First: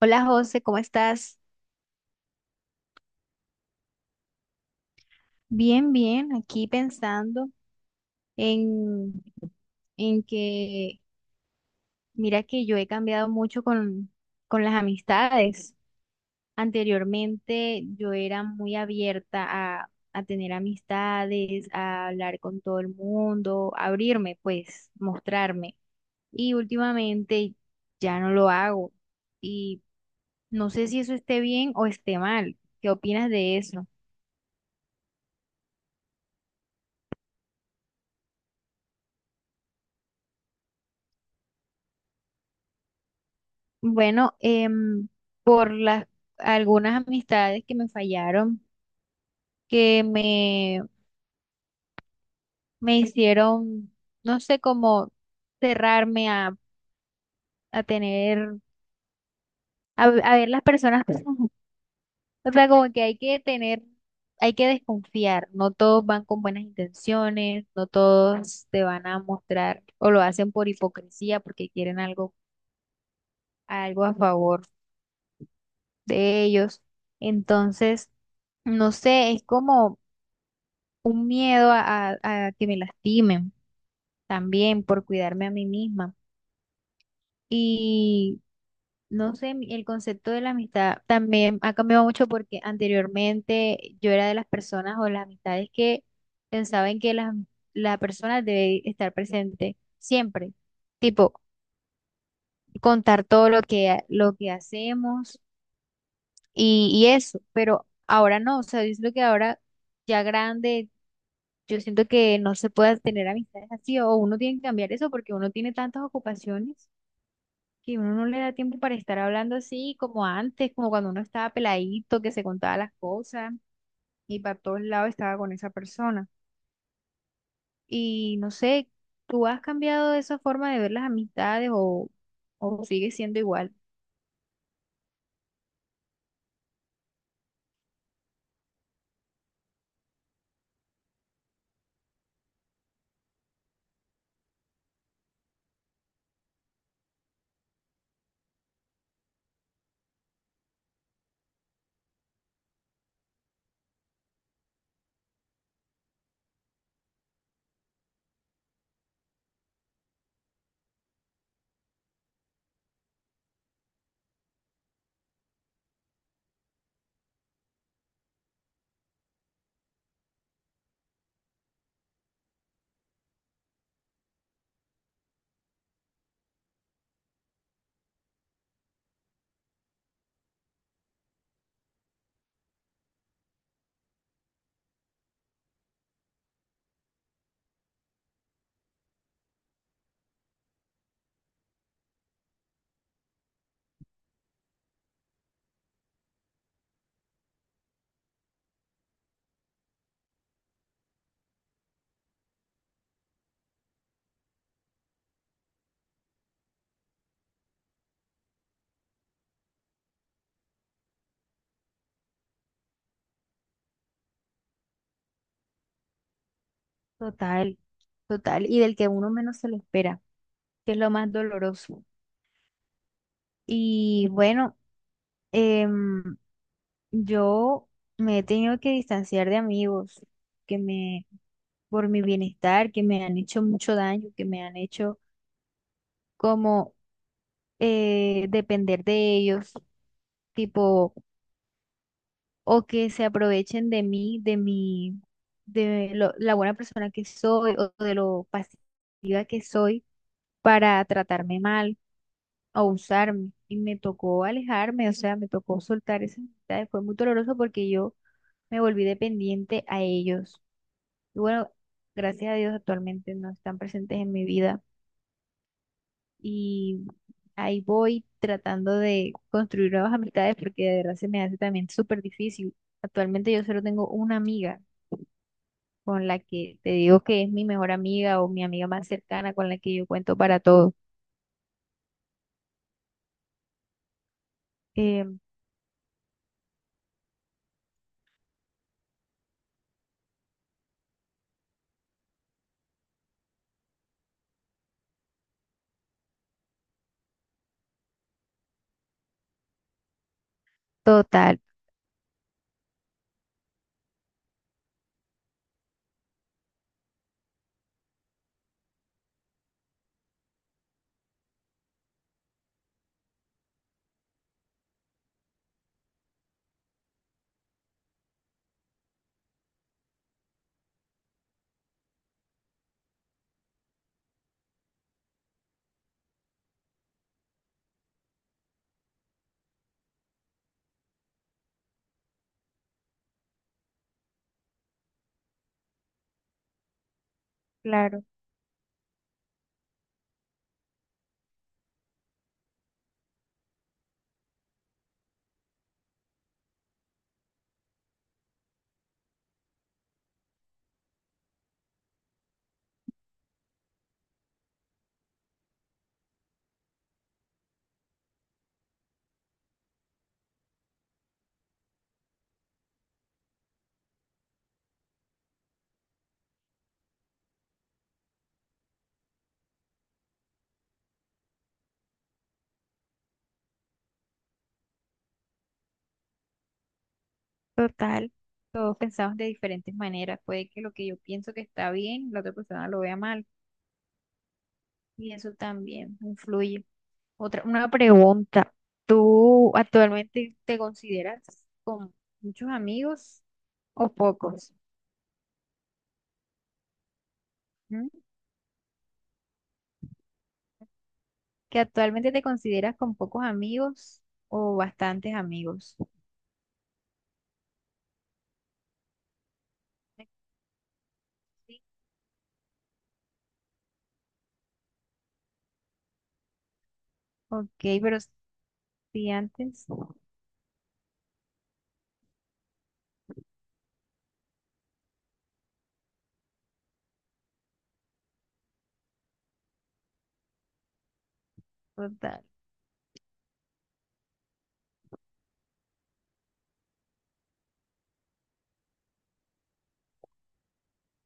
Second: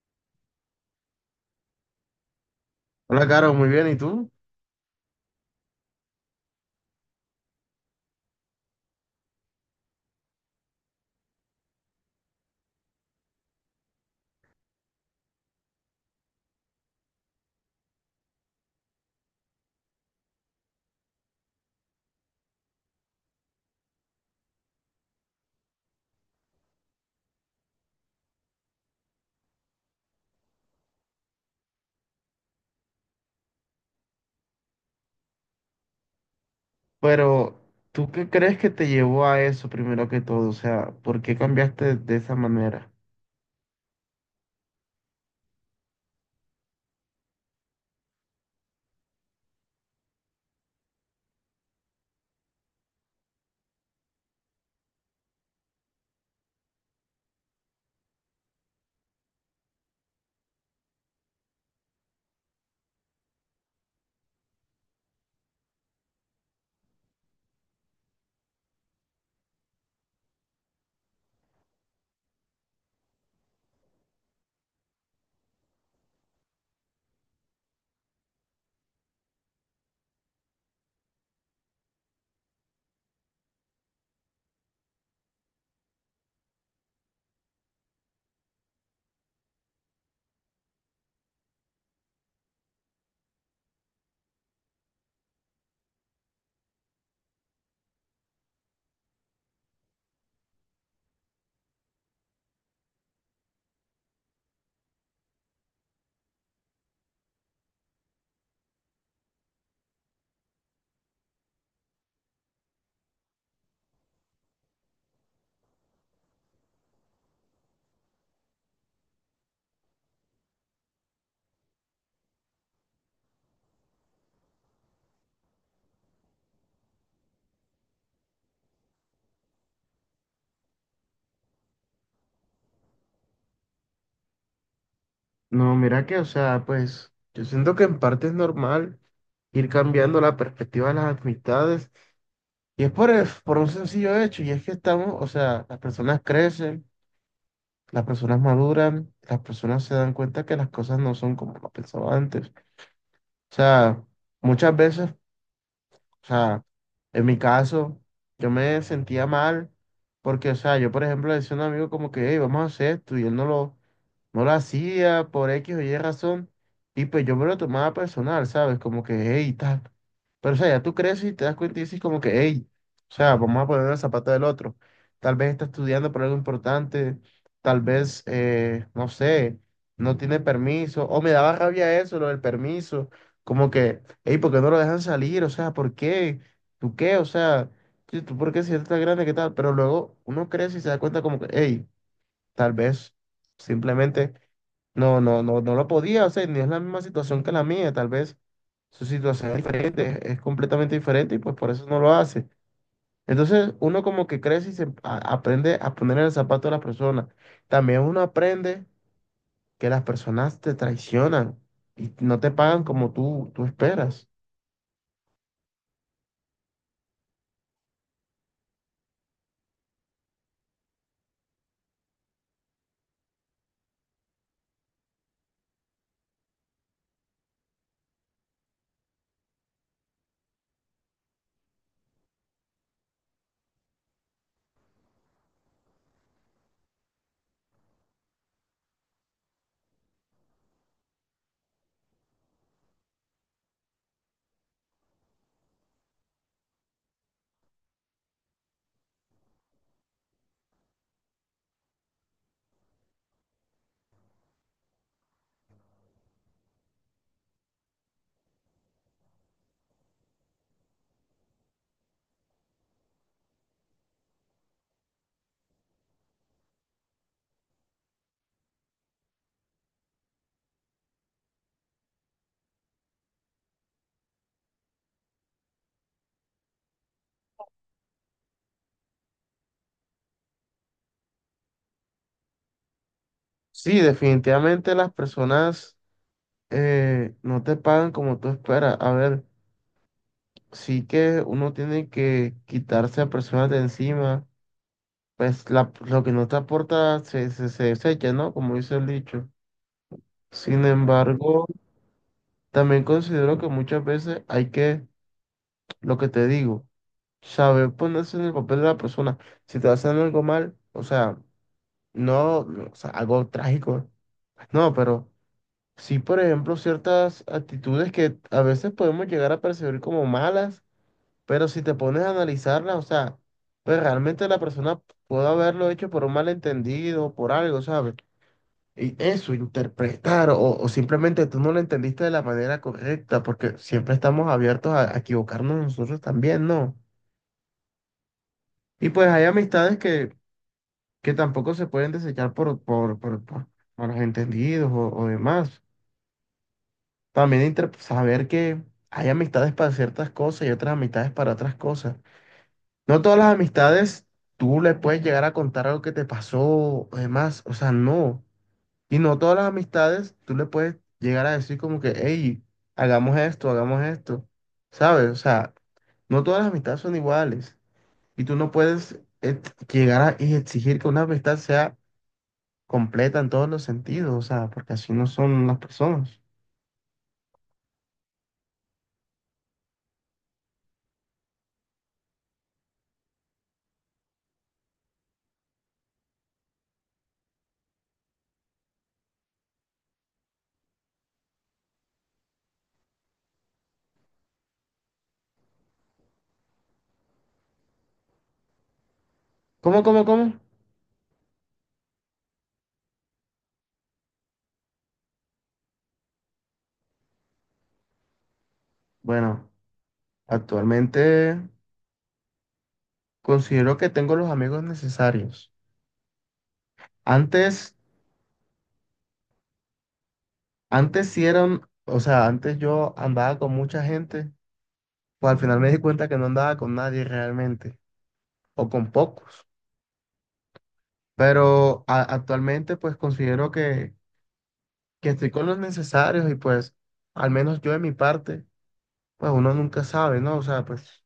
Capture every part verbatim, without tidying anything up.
Hola José, ¿cómo estás? Hola, Caro, muy bien, ¿y tú? Bien, bien, aquí pensando en, en que, mira que yo he cambiado mucho con, con las amistades. Anteriormente yo era muy abierta a, a tener amistades, a hablar con todo el mundo, abrirme, pues, mostrarme. Y últimamente ya no lo hago. Y no sé si eso esté bien o esté mal. ¿Qué opinas de eso? Pero, ¿tú qué crees que te llevó a eso primero que todo? O sea, ¿por qué cambiaste de esa manera? Bueno, em, por las algunas amistades que me fallaron, que me, me hicieron, no sé cómo cerrarme a, a tener, a, a ver las personas. O sea, como que hay que tener, hay que desconfiar. No todos van con buenas intenciones, no todos te van a mostrar o lo hacen por hipocresía porque quieren algo, algo a favor de ellos. Entonces, no sé, es como un miedo a, a- a que me lastimen también por cuidarme a mí misma. Y no sé, mi- el concepto de la amistad también ha cambiado mucho porque anteriormente yo era de las personas o las amistades que pensaban que la, la persona debe estar presente siempre, tipo contar todo lo que, lo que hacemos y, y eso, pero ahora no, o sea, yo siento que ahora ya grande. Yo siento que no se puede tener amistades así, o uno tiene que cambiar eso porque uno tiene tantas ocupaciones que uno no le da tiempo para estar hablando así como antes, como cuando uno estaba peladito, que se contaba las cosas y para todos lados estaba con esa persona. Y no sé, ¿tú has cambiado esa forma de ver las amistades o, o sigue siendo igual? No, mira que, o sea, pues yo siento que en parte es normal ir cambiando la perspectiva de las amistades y es por, el- por un sencillo hecho y es que estamos, o sea, las personas crecen, las personas maduran, las personas se dan cuenta que las cosas no son como lo pensaba antes. O sea, muchas veces, o sea, en mi caso, yo me sentía mal porque, o sea, yo, por ejemplo, le decía a un amigo como que, hey, vamos a hacer esto, y él no lo, no lo hacía por X o Y razón, y pues yo me lo tomaba personal, ¿sabes? Como que, hey, tal. Pero, o sea, ya tú creces y te das cuenta y dices como que, hey, o sea, vamos a poner el zapato del otro. Tal vez está estudiando por algo importante, tal vez, eh, no sé, no tiene permiso, o me daba rabia eso, lo del permiso como que, hey, ¿por qué no lo dejan salir? O sea, ¿por qué? ¿Tú qué? O sea, ¿tú tú por qué si eres tan grande, qué tal? Pero luego uno crece y se da cuenta como que, hey, tal vez simplemente no, no, no, no lo podía hacer, ni es la misma situación que la mía, tal vez su situación es diferente, es es completamente diferente y pues por eso no lo hace. Entonces uno como que crece y se a- aprende a poner en el zapato de las personas. También uno aprende que las personas te traicionan y no te pagan como tú, tú esperas. Total, total, y del que uno menos se lo espera que es lo más doloroso. Y bueno, em, yo me he tenido que distanciar de amigos que me, por mi bienestar, que me han hecho mucho daño, que me han hecho como eh, depender de ellos, tipo, o que se aprovechen de mí, de mi, de lo- la buena persona que soy o de lo pasiva que soy para tratarme mal o usarme. Y me tocó alejarme, o sea, me tocó soltar esas amistades. Fue muy doloroso porque yo me volví dependiente a ellos. Y bueno, gracias a Dios actualmente no están presentes en mi vida y ahí voy tratando de construir nuevas amistades porque de verdad se me hace también súper difícil. Actualmente yo solo tengo una amiga con la que te digo que es mi mejor amiga o mi amiga más cercana con la que yo cuento para todo. Sí, definitivamente las Eh, personas, eh, no te pagan como tú esperas. A ver, sí que uno tiene que quitarse a personas de encima, pues la- lo que no te aporta se, se, se desecha, ¿no? Como dice el dicho. Sin total, embargo, también considero que muchas veces hay que, lo que te digo, saber ponerse en el papel de la persona. Si te hacen algo mal, o sea, no, no, o sea, algo trágico, no, pero sí, por ejemplo, ciertas actitudes que a veces podemos llegar a percibir como malas, pero si te pones a analizarlas, o sea, pues realmente la persona puede haberlo hecho por un malentendido, por algo, ¿sabes? Y eso, interpretar, o, o simplemente tú no lo entendiste de la manera correcta, porque siempre estamos abiertos a, a equivocarnos nosotros también, ¿no? claro, Y pues hay amistades que, que tampoco se pueden desechar por, por, por, por, por los entendidos o o demás. También inter- saber que hay amistades para ciertas cosas y otras amistades para otras cosas. No todas las amistades tú le puedes llegar a contar algo que te pasó o demás, o sea, no. Y no todas las amistades tú le puedes llegar a decir como que, hey, hagamos esto, hagamos esto, ¿sabes? O sea, no todas las amistades son iguales y tú no puedes ex- llegar a y exigir que una amistad sea completa en todos los sentidos, o sea, porque así no son las personas. total. Todos pensamos de diferentes maneras. Puede que lo que yo pienso que está bien, la otra persona lo vea mal y eso también influye. Otra, una pregunta. ¿Tú actualmente te consideras con muchos amigos o pocos? ¿Mm? ¿Cómo, cómo, cómo? ¿Que actualmente te consideras con pocos amigos o bastantes amigos? Bueno, actualmente Sí. considero que tengo los amigos necesarios. Ok, Antes, pero si antes, antes sí eran, o sea, antes yo andaba con mucha gente, pues al final me di cuenta que no andaba con nadie realmente, o con pocos. Pero a- total. actualmente pues considero que, que estoy con los necesarios y pues al menos yo de mi parte, pues uno nunca sabe, ¿no? O sea, pues,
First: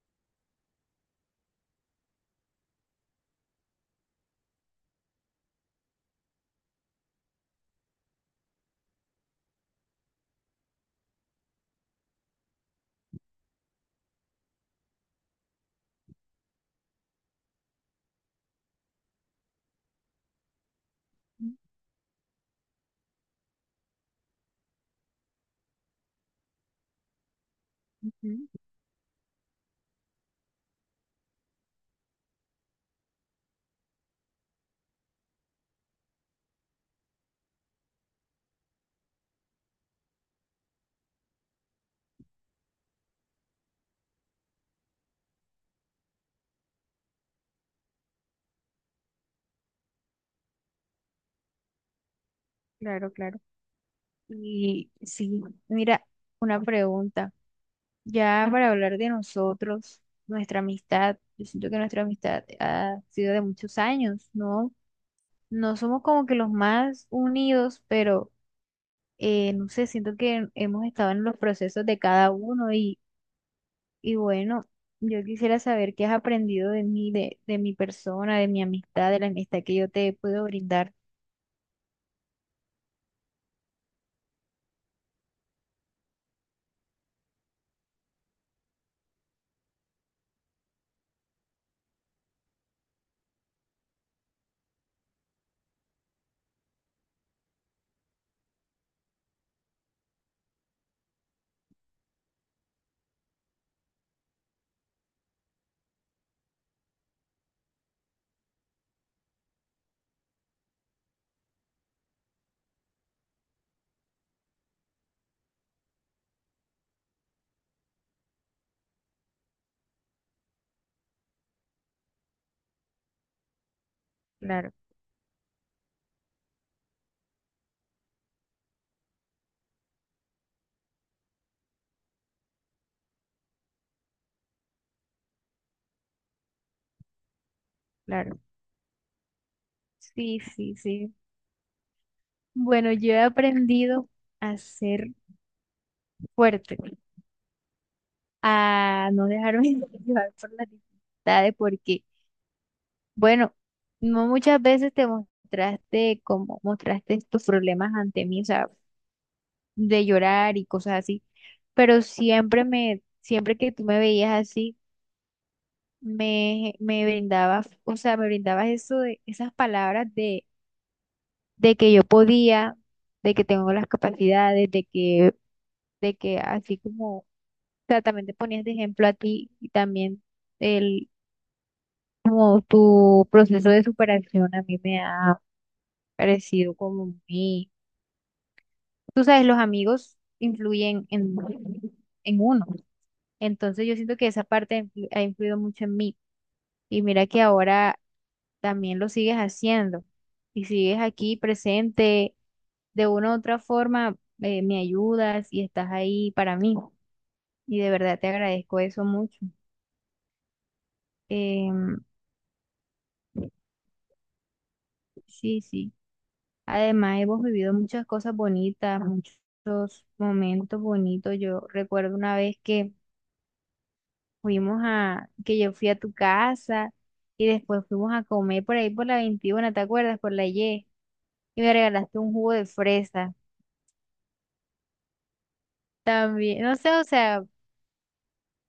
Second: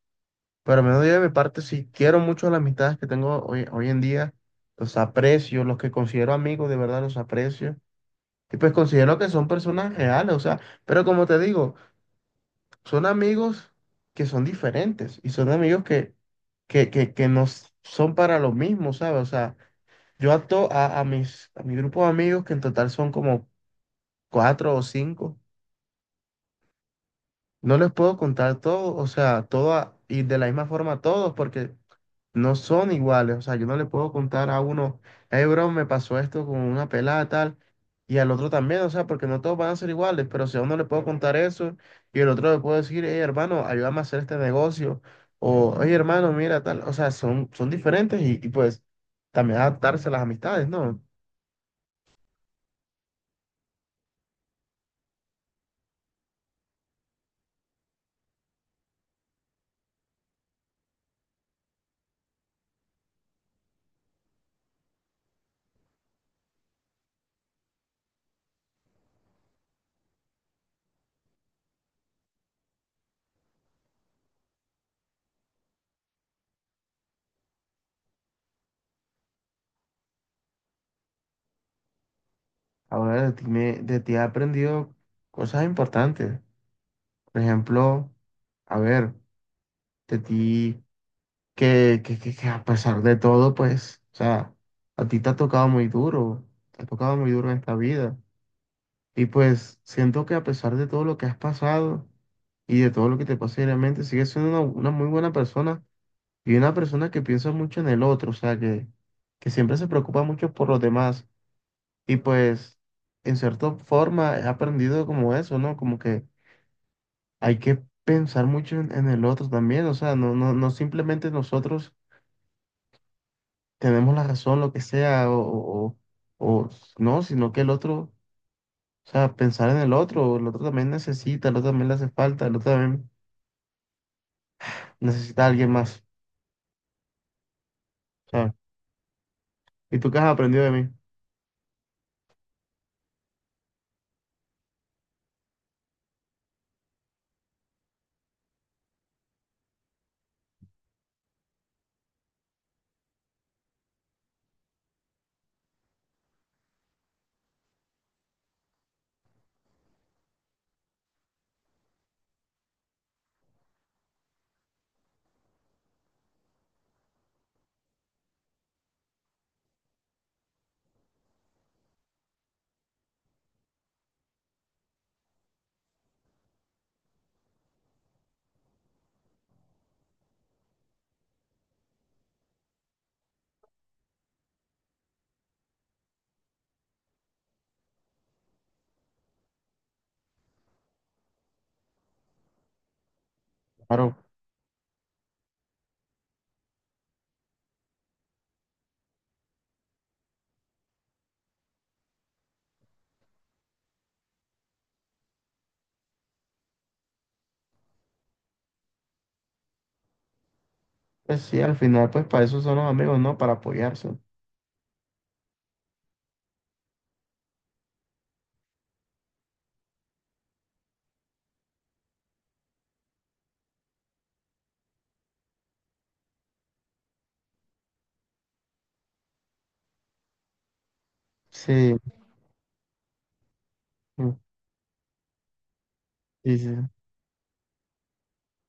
pero al menos yo de mi parte sí quiero mucho las amistades que tengo hoy, hoy en día, los aprecio, los que considero amigos de verdad los aprecio. Y pues considero que son personas reales, o sea, pero como te digo, son amigos que son diferentes y son amigos que, que, que, que no s- son para lo mismo, ¿sabes? O sea, yo a, to- a, a mis, Mm. a mi grupo de amigos, que en total son como cuatro o cinco, no les puedo Ujú. contar todo, o sea, todo a- y de la misma forma a todos, porque no son iguales. O sea, yo no le puedo contar a uno, hey, bro, me pasó esto con una pelada tal, y al otro también, o sea, porque no todos van a ser iguales, pero si a uno le puedo contar eso, y el otro le puedo decir, hey, hermano, ayúdame a hacer este negocio, o oye, hermano, mira tal, o sea, son, son diferentes y, y, pues también adaptarse a las amistades, ¿no? Claro, claro. Y sí, mira, una pregunta. Ya para hablar de nosotros, nuestra amistad, yo siento que nuestra amistad ha sido de muchos años, ¿no? No somos como que los más unidos, pero eh, no sé, siento que hemos estado en los procesos de cada uno y, y bueno, yo quisiera saber qué has aprendido de mí, de, de mi persona, de mi amistad, de la amistad que yo te puedo brindar. Ahora de ti, me- de ti he aprendido cosas importantes. Por ejemplo, a ver, de ti, que, que, que, que a pesar de todo, pues, o sea, a ti te ha tocado muy duro, te ha tocado muy duro en esta vida. Y pues siento que a pesar de todo lo que has pasado y de todo lo que te pasa diariamente, sigues siendo una, una muy buena persona y una persona que piensa mucho en el otro, o sea, que, que siempre se preocupa mucho por los demás. Y pues, en cierta forma, he aprendido como eso, ¿no? Como que hay que pensar mucho en, en el otro también, o sea, no, no, no simplemente nosotros tenemos la razón, lo Claro, que sea, o, o- o- no, sino que el otro, o sea, pensar en el otro, el otro también necesita, el otro también le hace falta, el otro también necesita a alguien más, claro. ¿sabes? ¿Y tú qué has Sí, aprendido de sí, mí? sí. Bueno, yo he aprendido a ser fuerte, a no dejarme llevar por las dificultades, porque, bueno, no muchas veces te mostraste como mostraste tus problemas ante mí, o sea, de llorar y cosas así, pero siempre me, siempre que tú me veías así, me, me brindabas, o sea, me brindabas eso de, esas palabras de, de que yo podía, de que tengo las capacidades, de que, de que así como, o sea, también te ponías de ejemplo a ti y también el, como tu proceso de superación a mí me ha parecido como muy, tú sabes, los amigos influyen en, en uno. Entonces yo Claro, siento que esa parte ha influ- ha influido mucho en mí. Y mira que ahora también lo sigues haciendo y sigues aquí presente. De una u otra forma, eh, me ayudas y estás ahí para mí. Y de verdad te agradezco eso mucho. pues sí, al Em, final, pues para eso son los amigos, ¿no? Para apoyarse. sí, sí. Además, hemos vivido muchas cosas bonitas, muchos momentos bonitos. Yo recuerdo una vez que Fuimos a, que yo fui a tu casa y después fuimos a comer por ahí por la veintiuno, ¿te acuerdas? Por la Y. Y me Sí, regalaste un jugo de fresa mm, sí, también. No sí. sé, o sea,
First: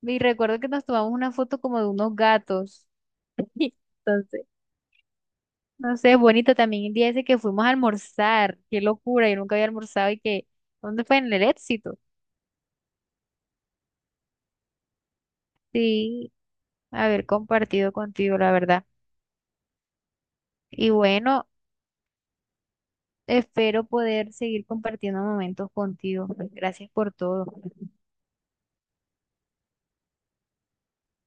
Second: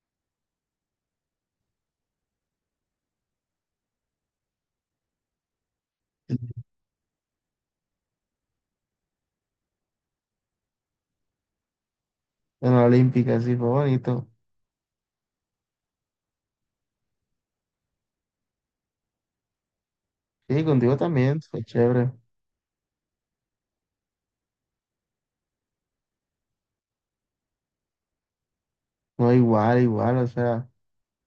y recuerdo que nos tomamos una foto como de unos gatos. Entonces, no sé, es Sí. bonito también el día ese que fuimos a almorzar. Qué locura, yo nunca había almorzado y que, ¿dónde fue? En el Éxito. En la Olímpica, sí, fue bonito. Sí, haber compartido contigo, la verdad. Sí, Y contigo también, bueno, fue chévere. espero poder seguir compartiendo momentos contigo. Pues, gracias por todo. No, igual, igual, o sea,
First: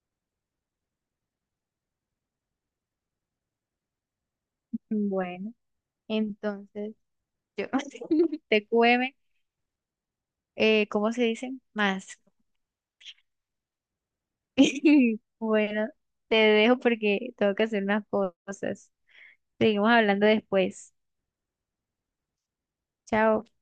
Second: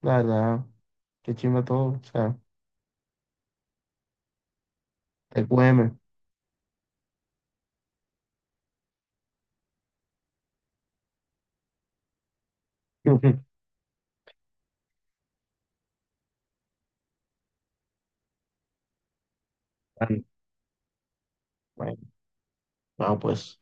la verdad, qué chimba todo, o sea, te Bueno, cueme. entonces yo te T Q M, eh, ¿cómo se dice? Más. Bueno, Bueno, te dejo porque tengo que hacer unas cosas. Seguimos hablando después. bueno, no, Chao. pues.